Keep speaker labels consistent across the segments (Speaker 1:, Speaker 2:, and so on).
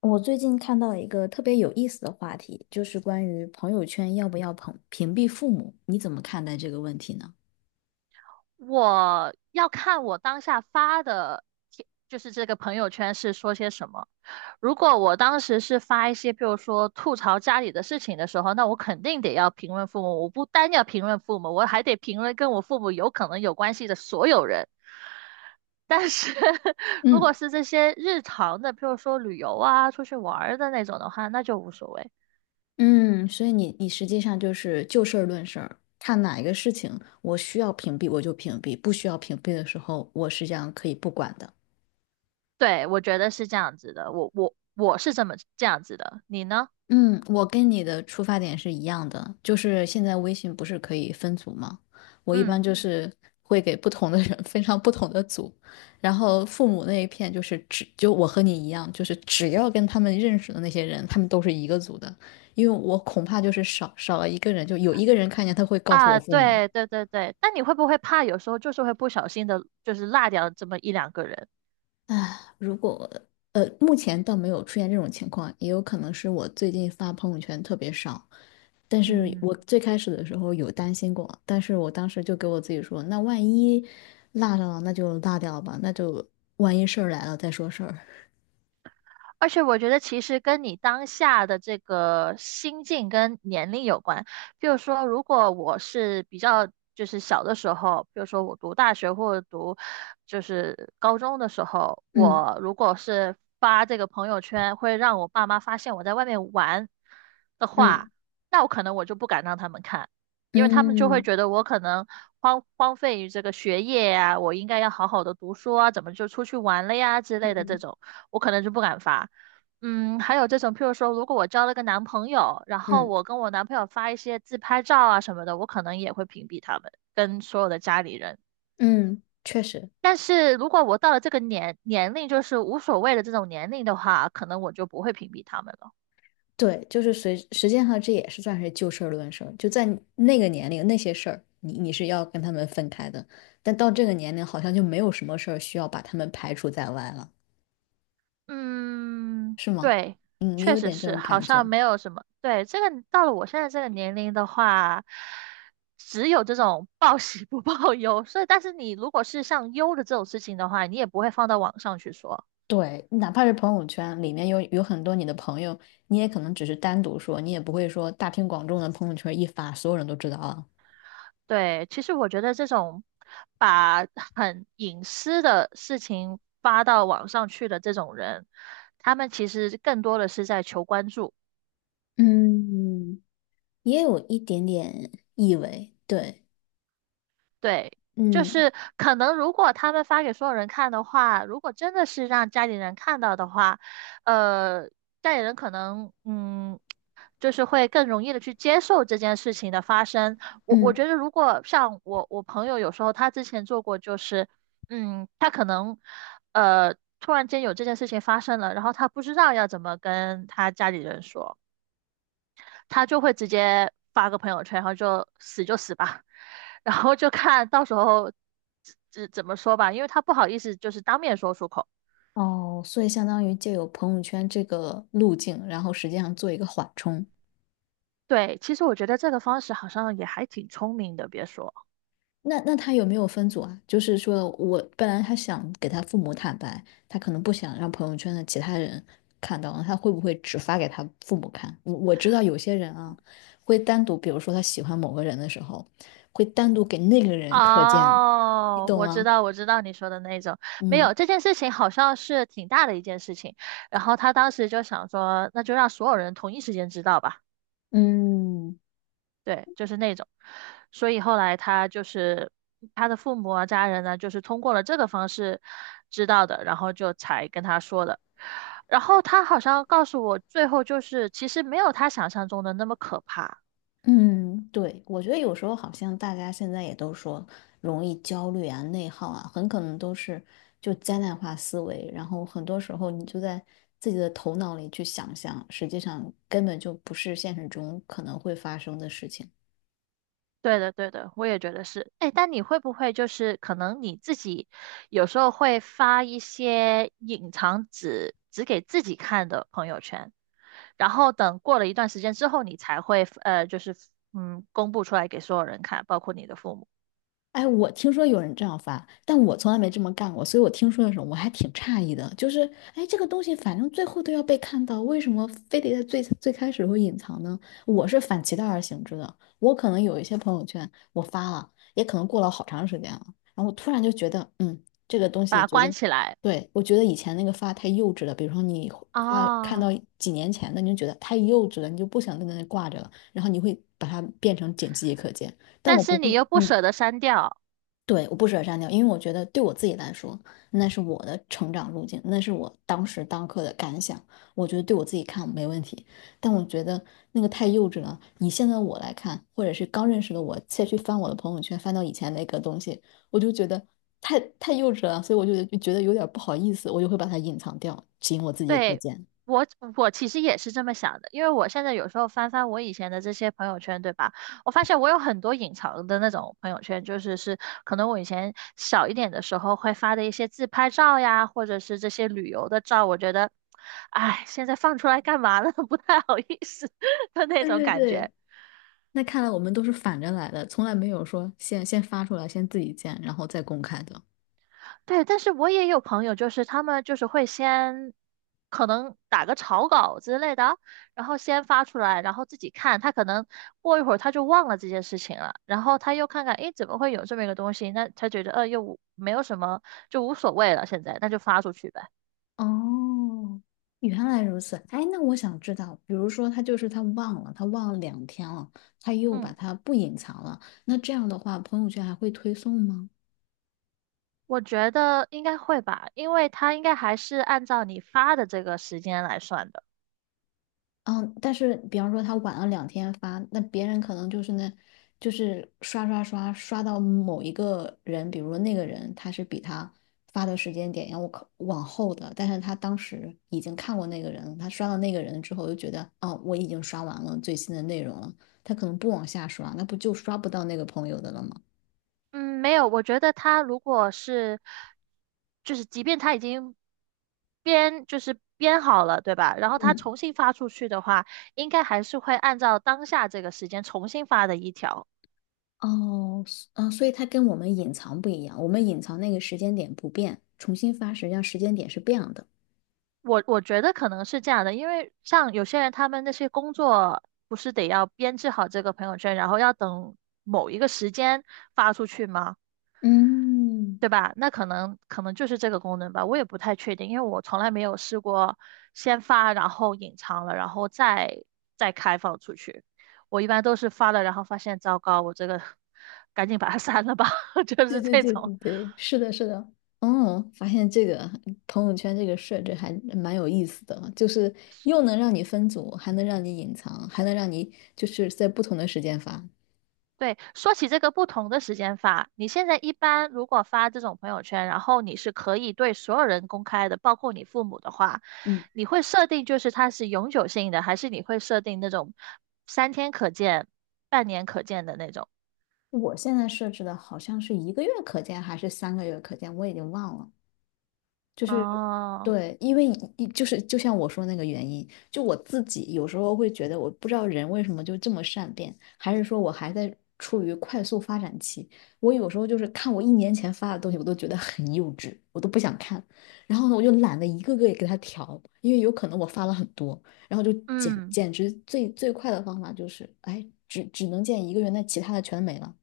Speaker 1: 我最近看到一个特别有意思的话题，就是关于朋友圈要不要屏蔽父母，你怎么看待这个问题呢？
Speaker 2: 我要看我当下发的贴就是这个朋友圈是说些什么。如果我当时是发一些，比如说吐槽家里的事情的时候，那我肯定得要评论父母。我不单要评论父母，我还得评论跟我父母有可能有关系的所有人。但是 如果
Speaker 1: 嗯。
Speaker 2: 是这些日常的，比如说旅游啊、出去玩儿的那种的话，那就无所谓。
Speaker 1: 嗯，所以你实际上就是就事儿论事儿，看哪一个事情我需要屏蔽我就屏蔽，不需要屏蔽的时候我实际上可以不管的。
Speaker 2: 对，我觉得是这样子的，我是这么这样子的，你呢？
Speaker 1: 嗯，我跟你的出发点是一样的，就是现在微信不是可以分组吗？我一般
Speaker 2: 嗯。
Speaker 1: 就是会给不同的人分上 不同的组，然后父母那一片就是只就我和你一样，就是只要跟他们认识的那些人，他们都是一个组的，因为我恐怕就是少了一个人，就有一个人看见他会告诉我
Speaker 2: 啊，
Speaker 1: 父母。
Speaker 2: 对对对对，但你会不会怕有时候就是会不小心的，就是落掉这么一两个人？
Speaker 1: 啊，目前倒没有出现这种情况，也有可能是我最近发朋友圈特别少。但是我
Speaker 2: 嗯。
Speaker 1: 最开始的时候有担心过，但是我当时就给我自己说，那万一落上了，那就落掉吧，那就万一事儿来了再说事儿。
Speaker 2: 而且我觉得其实跟你当下的这个心境跟年龄有关。比如说，如果我是比较就是小的时候，比如说我读大学或者读就是高中的时候，
Speaker 1: 嗯，
Speaker 2: 我如果是发这个朋友圈，会让我爸妈发现我在外面玩的
Speaker 1: 嗯，
Speaker 2: 话，那我可能我就不敢让他们看，因为他们就会
Speaker 1: 嗯，
Speaker 2: 觉得我可能荒废于这个学业呀、我应该要好好的读书啊，怎么就出去玩了呀之类的这
Speaker 1: 嗯，
Speaker 2: 种。我可能就不敢发。嗯，还有这种，譬如说，如果我交了个男朋友，然后
Speaker 1: 嗯，
Speaker 2: 我跟我男朋友发一些自拍照啊什么的，我可能也会屏蔽他们跟所有的家里人。
Speaker 1: 嗯，确实。
Speaker 2: 但是如果我到了这个年龄，就是无所谓的这种年龄的话，可能我就不会屏蔽他们了。
Speaker 1: 对，就是随实际上这也是算是就事儿论事儿，就在你那个年龄那些事儿，你是要跟他们分开的，但到这个年龄好像就没有什么事儿需要把他们排除在外了，
Speaker 2: 嗯，
Speaker 1: 是吗？
Speaker 2: 对，
Speaker 1: 嗯，也
Speaker 2: 确
Speaker 1: 有
Speaker 2: 实
Speaker 1: 点这
Speaker 2: 是，
Speaker 1: 种
Speaker 2: 好
Speaker 1: 感
Speaker 2: 像
Speaker 1: 觉。
Speaker 2: 没有什么。对，这个到了我现在这个年龄的话，只有这种报喜不报忧。所以，但是你如果是像忧的这种事情的话，你也不会放到网上去说。
Speaker 1: 对，哪怕是朋友圈里面有很多你的朋友，你也可能只是单独说，你也不会说大庭广众的朋友圈一发，所有人都知道了。
Speaker 2: 对，其实我觉得这种把很隐私的事情发到网上去的这种人，他们其实更多的是在求关注。
Speaker 1: 嗯，也有一点点意味，对，
Speaker 2: 对，就
Speaker 1: 嗯。
Speaker 2: 是可能如果他们发给所有人看的话，如果真的是让家里人看到的话，呃，家里人可能嗯，就是会更容易的去接受这件事情的发生。我
Speaker 1: 嗯。
Speaker 2: 觉得，如果像我朋友有时候他之前做过，就是嗯，他可能突然间有这件事情发生了，然后他不知道要怎么跟他家里人说。他就会直接发个朋友圈，然后就死就死吧，然后就看到时候怎么说吧，因为他不好意思就是当面说出口。
Speaker 1: 哦，所以相当于借由朋友圈这个路径，然后实际上做一个缓冲。
Speaker 2: 对，其实我觉得这个方式好像也还挺聪明的，别说。
Speaker 1: 那他有没有分组啊？就是说我本来他想给他父母坦白，他可能不想让朋友圈的其他人看到，他会不会只发给他父母看？我知道有些人啊，会单独，比如说他喜欢某个人的时候，会单独给那个人可见，你
Speaker 2: 哦，
Speaker 1: 懂
Speaker 2: 我知
Speaker 1: 吗？
Speaker 2: 道，我知道你说的那种，没
Speaker 1: 嗯。
Speaker 2: 有，这件事情好像是挺大的一件事情，然后他当时就想说，那就让所有人同一时间知道吧。
Speaker 1: 嗯。
Speaker 2: 对，就是那种。所以后来他就是他的父母啊、家人呢，就是通过了这个方式知道的，然后就才跟他说的。然后他好像告诉我，最后就是其实没有他想象中的那么可怕。
Speaker 1: 嗯，对，我觉得有时候好像大家现在也都说容易焦虑啊、内耗啊，很可能都是就灾难化思维，然后很多时候你就在自己的头脑里去想象，实际上根本就不是现实中可能会发生的事情。
Speaker 2: 对的，对的，我也觉得是。哎，但你会不会就是可能你自己有时候会发一些隐藏只给自己看的朋友圈，然后等过了一段时间之后，你才会就是嗯，公布出来给所有人看，包括你的父母，
Speaker 1: 哎，我听说有人这样发，但我从来没这么干过，所以我听说的时候我还挺诧异的。就是，哎，这个东西反正最后都要被看到，为什么非得在最开始会隐藏呢？我是反其道而行之的。我可能有一些朋友圈我发了，也可能过了好长时间了，然后我突然就觉得，嗯，这个东西
Speaker 2: 把它
Speaker 1: 觉
Speaker 2: 关
Speaker 1: 得，
Speaker 2: 起来
Speaker 1: 对，我觉得以前那个发太幼稚了。比如说你发看到
Speaker 2: 啊，
Speaker 1: 几年前的，你就觉得太幼稚了，你就不想在那里挂着了，然后你会把它变成仅自己可见。但
Speaker 2: 但
Speaker 1: 我不
Speaker 2: 是你
Speaker 1: 会，
Speaker 2: 又不
Speaker 1: 嗯。
Speaker 2: 舍得删掉。
Speaker 1: 对，我不舍得删掉，因为我觉得对我自己来说，那是我的成长路径，那是我当时当刻的感想。我觉得对我自己看没问题，但我觉得那个太幼稚了。以现在我来看，或者是刚认识的我，再去翻我的朋友圈，翻到以前那个东西，我就觉得太幼稚了，所以我就觉得有点不好意思，我就会把它隐藏掉，仅我自己可
Speaker 2: 对，
Speaker 1: 见。
Speaker 2: 我我其实也是这么想的，因为我现在有时候翻翻我以前的这些朋友圈，对吧？我发现我有很多隐藏的那种朋友圈，就是可能我以前小一点的时候会发的一些自拍照呀，或者是这些旅游的照，我觉得，哎，现在放出来干嘛呢？不太好意思的那
Speaker 1: 对，
Speaker 2: 种
Speaker 1: 对，
Speaker 2: 感觉。
Speaker 1: 对，那看来我们都是反着来的，从来没有说先发出来，先自己见，然后再公开的。
Speaker 2: 对，但是我也有朋友，就是他们就是会先可能打个草稿之类的，然后先发出来，然后自己看。他可能过一会儿他就忘了这件事情了，然后他又看看，诶，怎么会有这么一个东西？那他觉得，又无没有什么，就无所谓了，现在那就发出去呗。
Speaker 1: 哦，原来如此。哎，那我想知道，比如说他就是他忘了，他忘了两天了，他又把
Speaker 2: 嗯，
Speaker 1: 它不隐藏了，那这样的话，朋友圈还会推送吗？
Speaker 2: 我觉得应该会吧，因为他应该还是按照你发的这个时间来算的。
Speaker 1: 嗯，但是比方说他晚了两天发，那别人可能就是那，就是刷刷刷刷到某一个人，比如说那个人他是比他发的时间点要靠往后的，但是他当时已经看过那个人了他刷到那个人之后就觉得，哦，我已经刷完了最新的内容了，他可能不往下刷，那不就刷不到那个朋友的了吗？
Speaker 2: 嗯，没有，我觉得他如果是，就是即便他已经就是编好了，对吧？然后他
Speaker 1: 嗯，
Speaker 2: 重新发出去的话，应该还是会按照当下这个时间重新发的一条。
Speaker 1: 哦，所以他跟我们隐藏不一样，我们隐藏那个时间点不变，重新发实际上时间点是变的。
Speaker 2: 我觉得可能是这样的，因为像有些人他们那些工作不是得要编制好这个朋友圈，然后要等某一个时间发出去吗？
Speaker 1: 嗯，
Speaker 2: 对吧？那可能就是这个功能吧，我也不太确定，因为我从来没有试过先发，然后隐藏了，然后再开放出去。我一般都是发了，然后发现糟糕，我这个 赶紧把它 删了吧，就
Speaker 1: 对，
Speaker 2: 是
Speaker 1: 对，
Speaker 2: 这
Speaker 1: 对，对，
Speaker 2: 种。
Speaker 1: 对，是的，是的。哦，发现这个朋友圈这个设置还蛮有意思的，就是又能让你分组，还能让你隐藏，还能让你就是在不同的时间发。
Speaker 2: 对，说起这个不同的时间发，你现在一般如果发这种朋友圈，然后你是可以对所有人公开的，包括你父母的话，
Speaker 1: 嗯，
Speaker 2: 你会设定就是它是永久性的，还是你会设定那种三天可见、半年可见的那种？
Speaker 1: 我现在设置的好像是一个月可见还是三个月可见，我已经忘了。就是
Speaker 2: 哦，
Speaker 1: 对，因为一就是就像我说那个原因，就我自己有时候会觉得，我不知道人为什么就这么善变，还是说我还在处于快速发展期。我有时候就是看我1年前发的东西，我都觉得很幼稚，我都不想看。然后呢，我就懒得一个个也给它调，因为有可能我发了很多，然后就简
Speaker 2: 嗯，
Speaker 1: 简直最快的方法就是，哎，只能见一个月，那其他的全没了。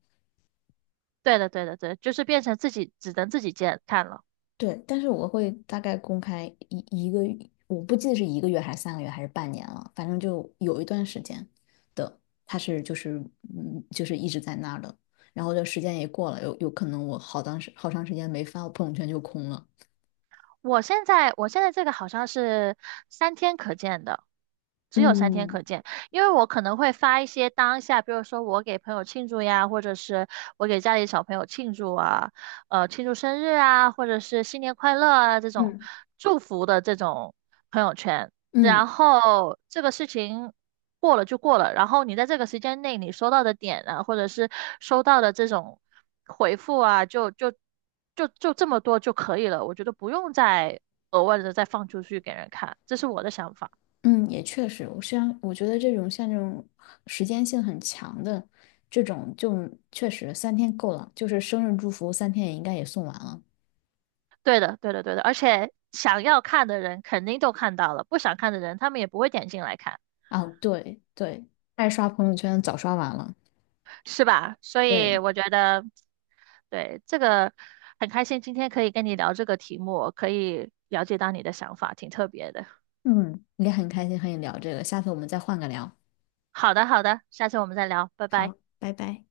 Speaker 2: 对的，对的，对的就是变成自己只能自己见看了。
Speaker 1: 对，但是我会大概公开一个，我不记得是一个月还是三个月还是半年了，反正就有一段时间的，他是就是嗯就是一直在那儿的，然后这时间也过了，有可能我当时好长时间没发，我朋友圈就空了。
Speaker 2: 我现在这个好像是三天可见的，只有三天
Speaker 1: 嗯，
Speaker 2: 可见，因为我可能会发一些当下，比如说我给朋友庆祝呀，或者是我给家里小朋友庆祝啊，庆祝生日啊，或者是新年快乐啊这种
Speaker 1: 嗯，
Speaker 2: 祝福的这种朋友圈。
Speaker 1: 嗯，
Speaker 2: 然后这个事情过了就过了，然后你在这个时间内你收到的点啊，或者是收到的这种回复啊，就这么多就可以了，我觉得不用再额外的再放出去给人看，这是我的想法。
Speaker 1: 嗯，也确实，我虽然我觉得这种像这种时间性很强的这种，就确实三天够了，就是生日祝福三天也应该也送完了
Speaker 2: 对的，对的，对的，而且想要看的人肯定都看到了，不想看的人他们也不会点进来看，
Speaker 1: 啊。对，对，爱刷朋友圈早刷完了。
Speaker 2: 是吧？所以
Speaker 1: 对，
Speaker 2: 我觉得，对，这个很开心，今天可以跟你聊这个题目，可以了解到你的想法，挺特别的。
Speaker 1: 嗯，也很开心和你聊这个，下次我们再换个聊。
Speaker 2: 好的，好的，下次我们再聊，拜拜。
Speaker 1: 好，拜拜。